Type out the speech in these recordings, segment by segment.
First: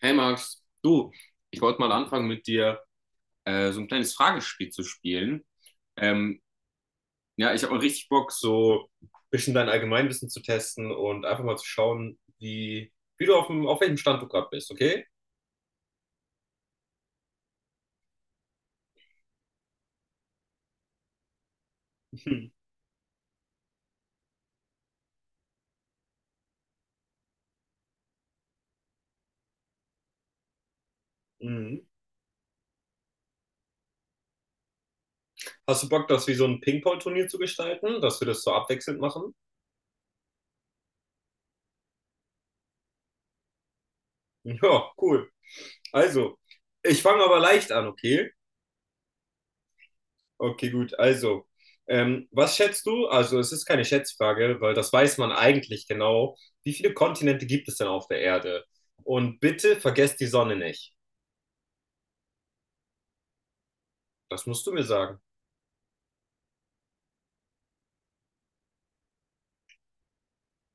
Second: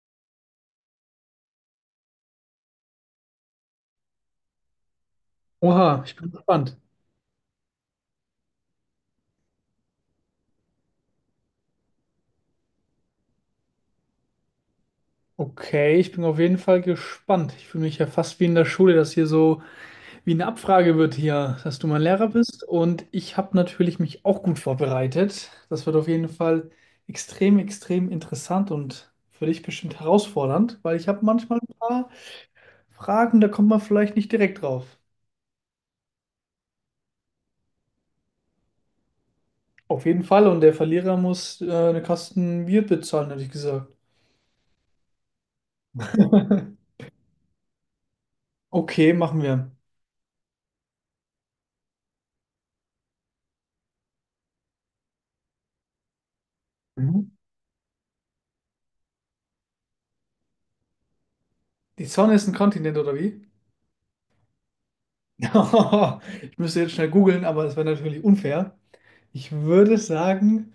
Hey Max, du, ich wollte mal anfangen mit dir so ein kleines Fragespiel zu spielen. Oha, ich bin Ähm, gespannt. ja, ich habe mal richtig Bock, so ein bisschen dein Allgemeinwissen zu testen und einfach mal zu schauen, wie du auf welchem Stand du gerade bist, okay? Okay, ich bin auf jeden Fall gespannt. Ich fühle mich ja fast wie in der Schule, dass hier so wie eine Abfrage wird hier, dass du mein Lehrer bist. Und ich habe natürlich mich auch gut vorbereitet. Das wird auf jeden Fall extrem, extrem interessant und für dich bestimmt herausfordernd, weil ich habe manchmal ein Mhm. paar Fragen, da kommt man vielleicht nicht direkt drauf. Hast du Bock, das wie so ein Ping-Pong-Turnier zu gestalten, dass wir das so abwechselnd machen? Auf jeden Fall. Und der Verlierer muss eine Kasten Bier bezahlen, hätte ich gesagt. Ja, cool. Also, ich fange aber leicht an, okay? Okay, machen wir. Okay, gut. Also, was schätzt du? Also, es ist keine Schätzfrage, weil das weiß man eigentlich genau. Wie viele Mhm. Kontinente gibt es denn auf der Erde? Und bitte vergesst die Sonne nicht. Die Sonne ist ein Kontinent, oder wie? Das musst du mir sagen. Ich müsste jetzt schnell googeln, aber das wäre natürlich unfair. Ich würde sagen,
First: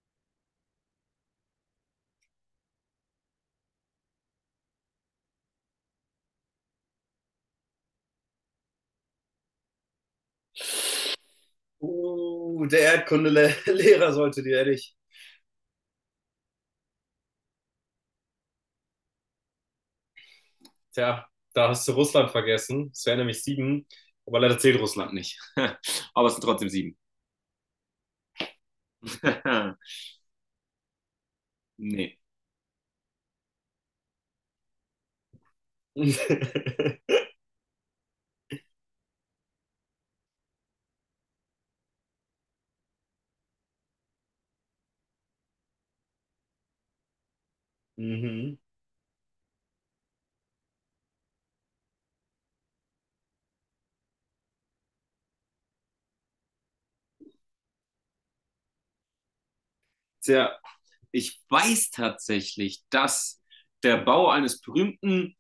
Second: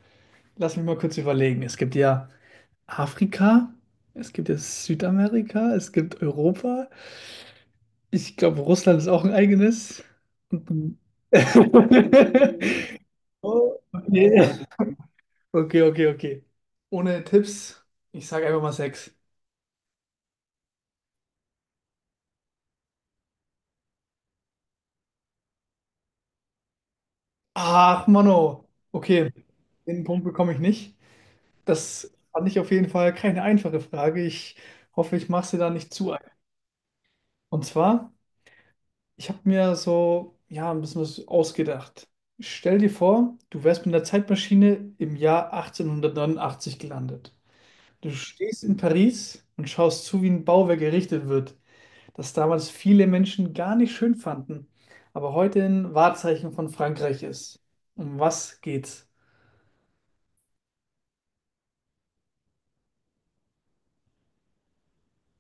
lass mich mal kurz überlegen. Es gibt ja Afrika, es gibt ja Südamerika, es gibt Europa. Ich glaube, Russland ist auch ein eigenes. Und- Der Oh, Erdkundelehrer sollte okay. dir ehrlich. Okay, okay, okay. Ohne Tipps, ich sage einfach mal sechs. Tja, da hast du Russland vergessen. Es wären nämlich sieben, aber leider zählt Russland nicht. Aber es sind trotzdem sieben. Ach, Mano. Okay, den Punkt bekomme ich nicht. Das Nee. fand ich auf jeden Fall keine einfache Frage. Ich hoffe, ich mache sie da nicht zu einfach. Und zwar, ich habe mir so, ja, ein bisschen was ausgedacht. Stell dir vor, du wärst mit einer Zeitmaschine im Jahr 1889 gelandet. Du Mhm. stehst in Paris und schaust zu, wie ein Bauwerk errichtet wird, das damals viele Menschen gar nicht schön fanden, aber heute ein Wahrzeichen von Frankreich ist. Um was geht's? Tja, ich weiß tatsächlich, dass der Bau eines berühmten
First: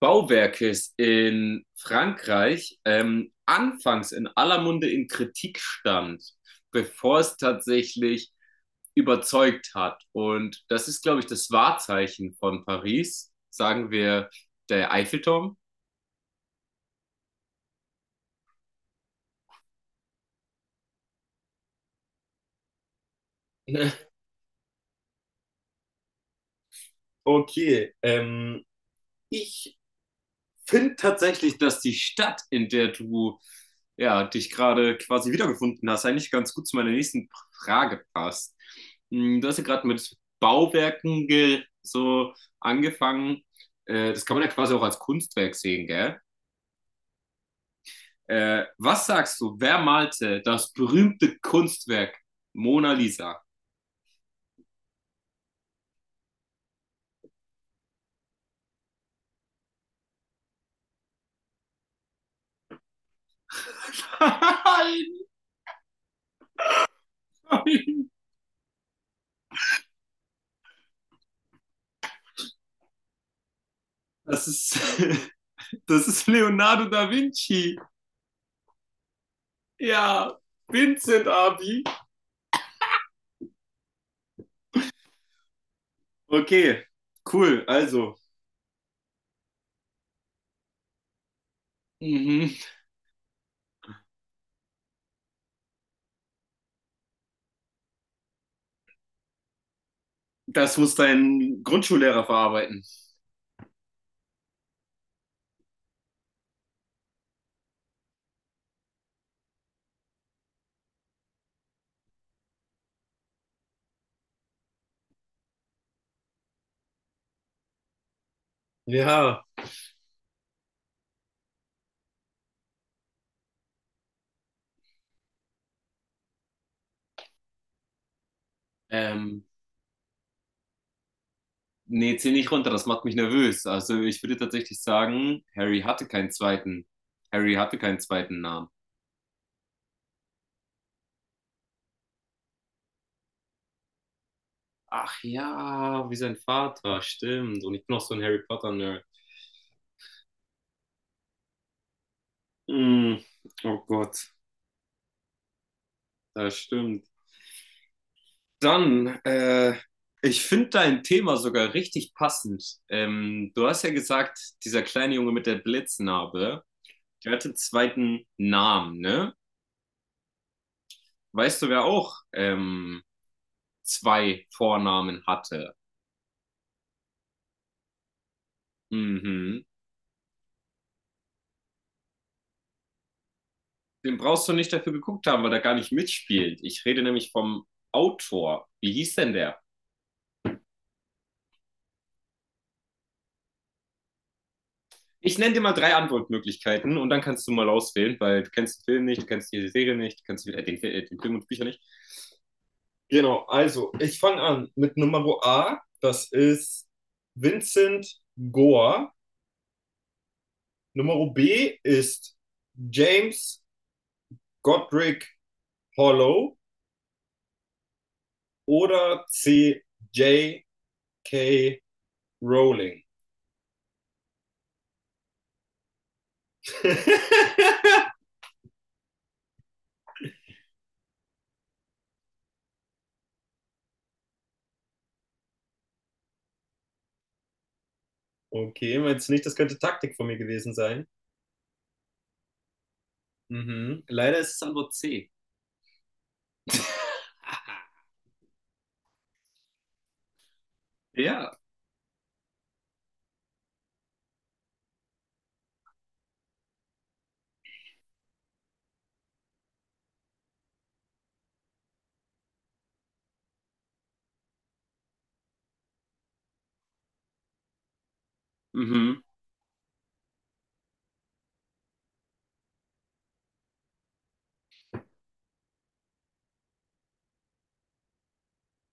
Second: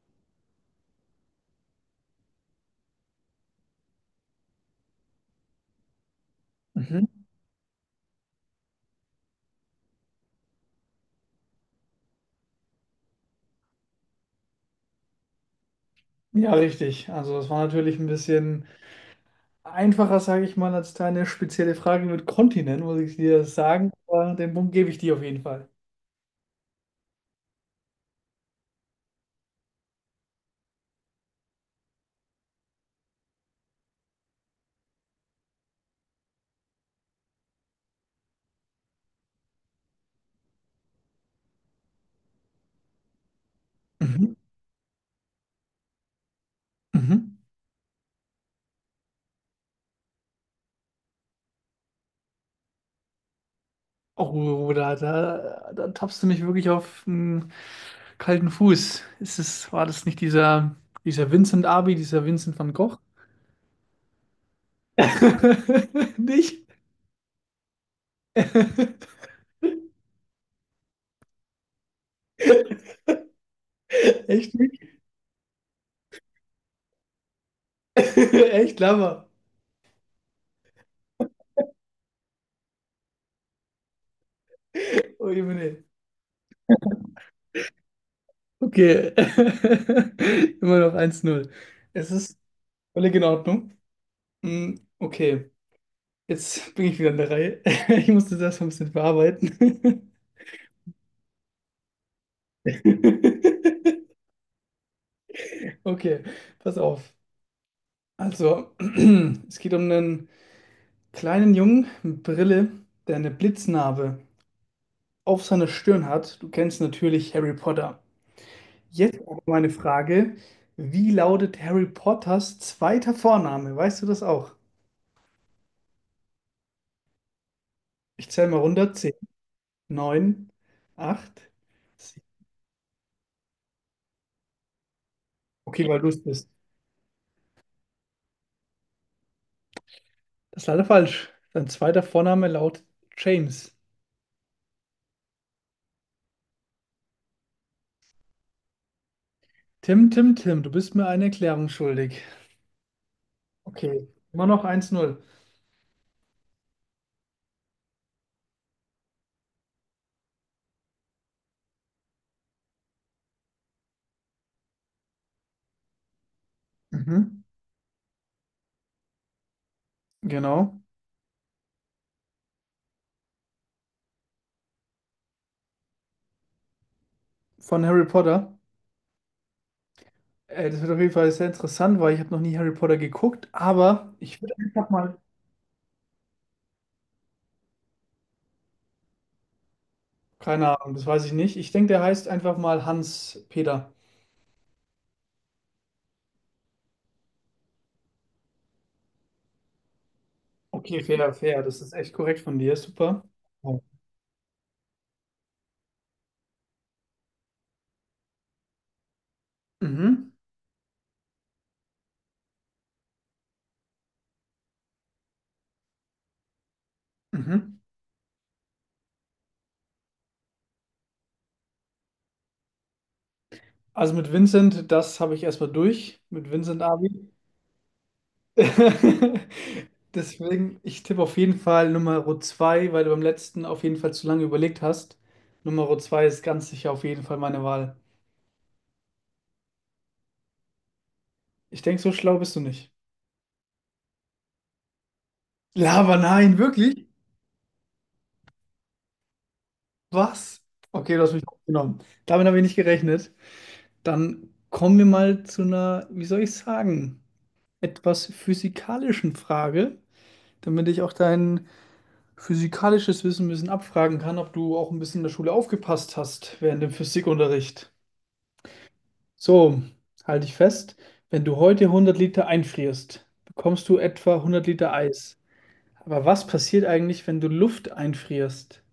Bauwerkes in Frankreich anfangs in aller Munde in Kritik stand, bevor Mhm. es tatsächlich überzeugt hat. Und das ist, glaube ich, das Wahrzeichen von Paris, sagen wir der Eiffelturm. Ja, richtig. Also, das war natürlich ein bisschen einfacher, sage ich mal, als deine spezielle Frage mit Kontinent, muss ich dir sagen. Aber den Punkt gebe ich dir auf jeden Fall. Okay, ich finde tatsächlich, dass die Stadt, in der du ja, dich gerade quasi wiedergefunden hast, eigentlich ganz gut zu meiner nächsten Frage passt. Hm, Du hast ja gerade mit Bauwerken ge so angefangen. Das Mhm. kann man ja quasi auch als Kunstwerk sehen, gell? Mhm. Was sagst du, wer malte das berühmte Kunstwerk Mona Lisa? Oh, da tappst du mich wirklich auf den kalten Fuß. Ist es, war das nicht dieser Vincent Abi, dieser Vincent van Gogh? Nein! Nicht? Das Echt ist, nicht? das ist Leonardo da Vinci. Echt Lama. Ja, Vincent Abi. Oh, Jemine. Okay, cool. Also, Okay. Immer noch eins null. Es ist mhm. völlig in Ordnung. Mm, Okay. Jetzt bin ich wieder in der Reihe. Ich musste das erstmal ein bisschen verarbeiten. das muss dein Grundschullehrer verarbeiten. Okay, pass auf. Also, es geht um einen kleinen Jungen mit Brille, der eine Blitznarbe auf seiner Stirn hat. Du kennst natürlich Harry Potter. Jetzt aber Ja, meine Frage: Wie lautet Harry Potters zweiter Vorname? Weißt du das auch? Ich zähle mal runter: 10, Ähm, 9, 8. nee, 7. zieh nicht runter, das macht mich nervös. Also, ich würde tatsächlich sagen, Harry Okay, weil hatte du es keinen bist. zweiten. Harry hatte keinen zweiten Namen. Das ist leider falsch. Sein zweiter Vorname lautet James. Ach ja, wie sein Vater, stimmt. Und ich bin noch so ein Harry Potter-Nerd. Tim, du bist mir eine Erklärung schuldig. Hm, oh Okay, Gott, immer noch eins null. das stimmt. Dann, ich finde dein Thema sogar richtig passend. Du hast ja gesagt, dieser kleine Junge mit der Blitznarbe. Der Mhm, hatte zweiten Namen, ne? genau. Weißt du, wer auch zwei Vornamen hatte? Von Harry Potter. Mhm. Das wird auf jeden Fall sehr interessant, weil ich habe noch nie Harry Potter geguckt, aber Den ich brauchst du würde nicht einfach dafür mal. geguckt haben, weil er gar nicht mitspielt. Ich rede nämlich vom Autor. Wie hieß denn der? Keine Ahnung, das weiß ich nicht. Ich denke, der heißt einfach mal Hans Peter. Ich nenne dir mal drei Antwortmöglichkeiten und dann kannst du mal auswählen, weil du kennst den Film nicht, du kennst die Serie nicht, du kennst Okay, den fair, Film und die fair. Bücher nicht. Das ist echt korrekt von dir. Super. Genau, Ja. also ich fange an mit Nummer A, das ist Vincent Gore. Mhm, Nummer B ist James Godric Hollow mhm. oder C. J. K. Rowling? Also mit Vincent, das habe ich erstmal durch. Mit Vincent Abi. Deswegen, ich tippe auf jeden Fall Nummer 2, weil du beim letzten auf jeden Fall zu lange überlegt hast. Nummer 2 ist ganz sicher auf jeden Fall meine Wahl. Okay, meinst du nicht, das könnte Taktik von mir gewesen sein? Ich denke, so schlau bist du nicht. Mhm. Leider ist es Antwort C. Lava, nein, wirklich? Was? Okay, du hast mich Ja. genommen. Damit habe ich nicht gerechnet. Dann kommen wir mal zu einer, wie soll ich sagen, etwas physikalischen Frage, damit ich auch dein physikalisches Wissen ein bisschen abfragen kann, ob du auch ein bisschen in der Schule aufgepasst hast während dem Physikunterricht. Mhm. So, halte ich fest, wenn du heute hundert Liter einfrierst, bekommst du etwa hundert Liter Eis. Aber was passiert eigentlich, wenn du Luft einfrierst?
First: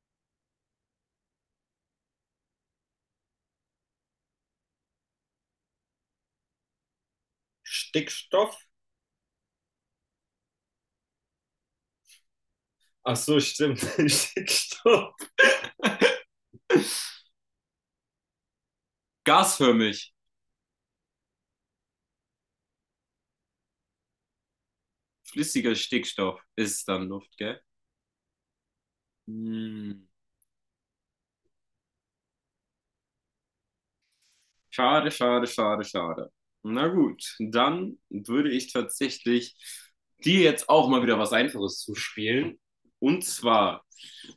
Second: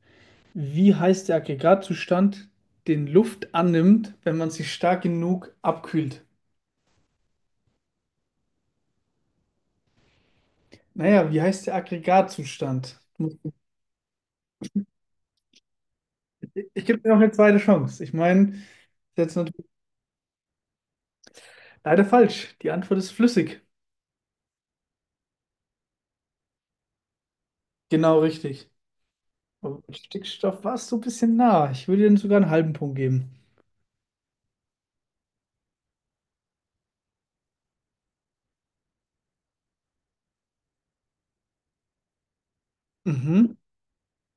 Wie heißt der Aggregatzustand, den Luft annimmt, wenn man sie stark genug abkühlt? Stickstoff? Naja, wie heißt der Aggregatzustand? Ach so, stimmt. Stickstoff. Ich gebe dir noch eine zweite Chance. Ich meine, das ist jetzt natürlich Gasförmig. leider falsch. Die Antwort ist flüssig. Flüssiger Stickstoff ist dann Luft, gell? Genau richtig. Aber mit Hm. Stickstoff warst du ein bisschen nah. Ich würde dir sogar einen halben Punkt geben. Schade, schade, schade, schade. Na gut, dann würde ich tatsächlich dir jetzt auch mal wieder was Einfaches zuspielen. Und Mhm, zwar,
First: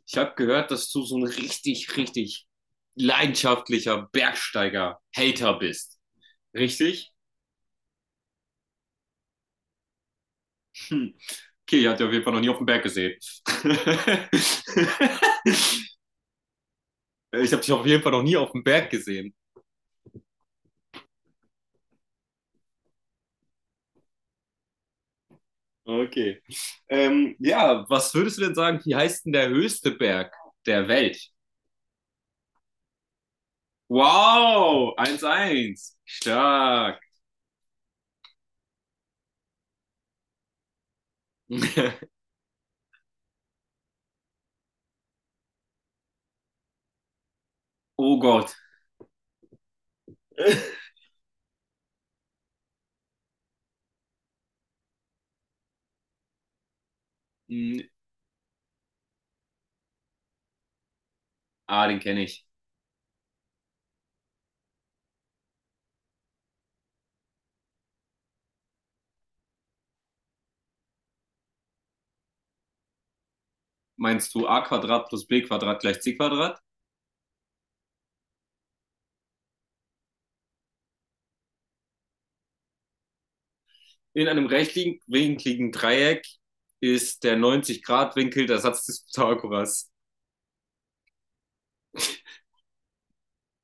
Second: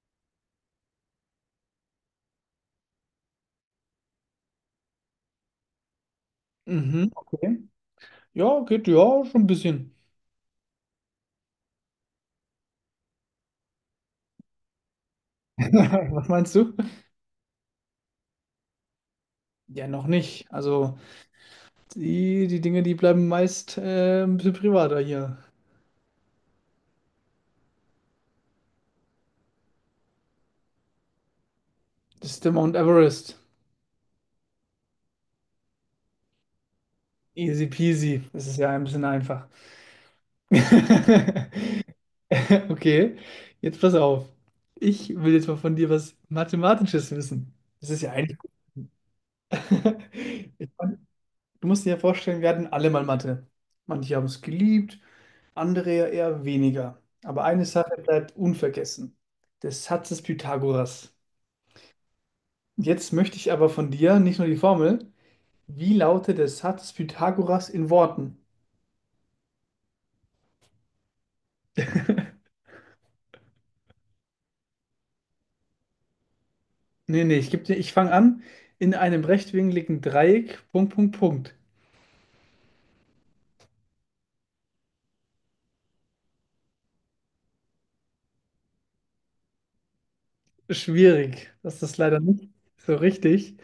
ich habe gehört, dass du so ein richtig, richtig leidenschaftlicher Bergsteiger-Hater bist. Richtig? mhm, okay. Ja, geht ja schon ein bisschen. Hm. Okay, ich habe dich auf jeden Fall noch nie auf dem Berg gesehen. Was meinst du? Ich habe dich auf jeden Fall noch nie auf dem Berg gesehen. Ja, noch nicht. Also, die Dinge, die bleiben meist ein bisschen privater hier. Okay. Ja, was würdest du denn sagen, wie heißt denn der höchste Berg der Welt? Das ist der Mount Everest. Wow, 1:1, stark. Easy peasy. Das ist ja ein bisschen einfach. Okay, jetzt pass auf. Ich will jetzt mal von dir was Mathematisches wissen. Das ist ja Oh eigentlich. Gott. Ich meine, du musst dir ja vorstellen, wir hatten alle mal Mathe. Manche haben es geliebt, andere ja eher weniger. Aber eine Sache Okay bleibt unvergessen, der Satz des Pythagoras. Ah, den kenne ich. Jetzt möchte ich aber von dir nicht nur die Formel, wie lautet der Satz des Pythagoras in Worten? Meinst du a Quadrat plus b Quadrat gleich c Quadrat? Nee, ich fange an. In einem rechtwinkligen Dreieck, Punkt, Punkt, Punkt. In einem rechtwinkligen Dreieck ist der 90 Grad winkel der Satz des Pythagoras. Schwierig. Das ist leider nicht so richtig.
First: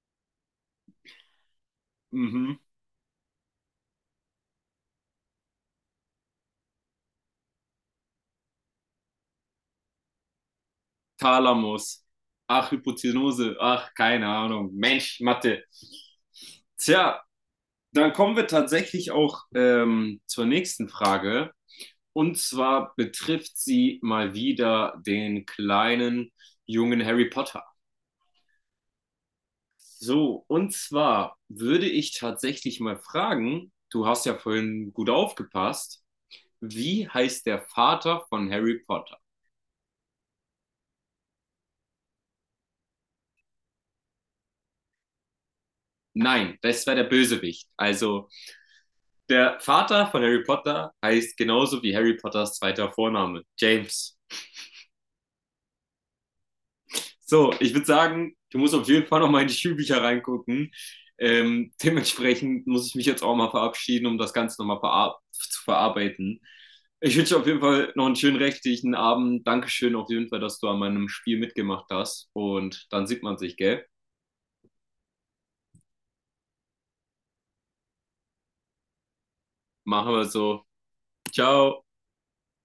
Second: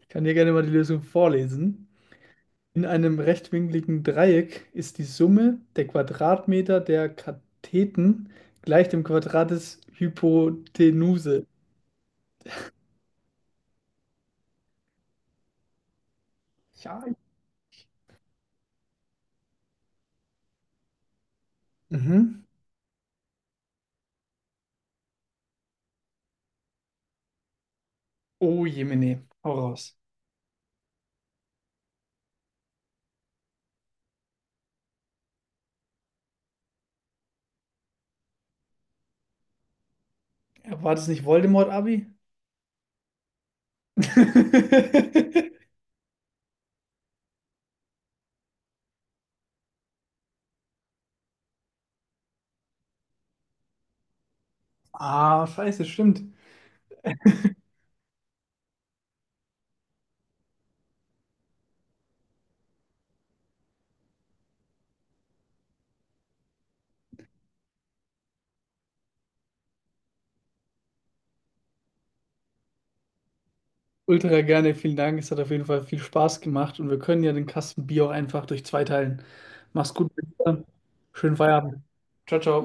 Ich kann dir gerne mal die Lösung vorlesen. Mhm. In einem rechtwinkligen Dreieck ist die Summe der Quadratmeter der Katheten gleich dem Quadrat des Hypotenuse. Thalamus. Ach, Hypotenuse. Ach, keine Ahnung. Mensch, Mathe. Ja. Tja, dann kommen wir tatsächlich auch zur nächsten Frage. Und Mhm. zwar betrifft sie mal wieder den kleinen jungen Harry Potter. Oh, Jemine, hau raus. So, und zwar würde ich tatsächlich mal fragen, du hast ja vorhin gut aufgepasst, wie heißt der Vater von Harry Potter? Ja, war das nicht Voldemort-Abi? Nein, das war der Bösewicht. Also der Vater von Harry Potter heißt genauso wie Harry Potters zweiter Vorname, James. Ah, scheiße, stimmt. So, ich würde sagen, du musst auf jeden Fall noch mal in die Schulbücher reingucken. Dementsprechend muss ich mich jetzt auch mal verabschieden, um das Ganze nochmal verar zu verarbeiten. Ich wünsche dir auf jeden Fall noch einen schönen restlichen Abend. Dankeschön auf jeden Fall, dass du an meinem Spiel mitgemacht hast. Und dann sieht man sich, gell? Ultra gerne, vielen Dank. Es hat auf jeden Fall viel Spaß gemacht und wir können ja den Kasten Bier auch einfach durch zwei teilen. Mach's gut, Machen wir so. schönen Feierabend. Ciao. Ciao, ciao.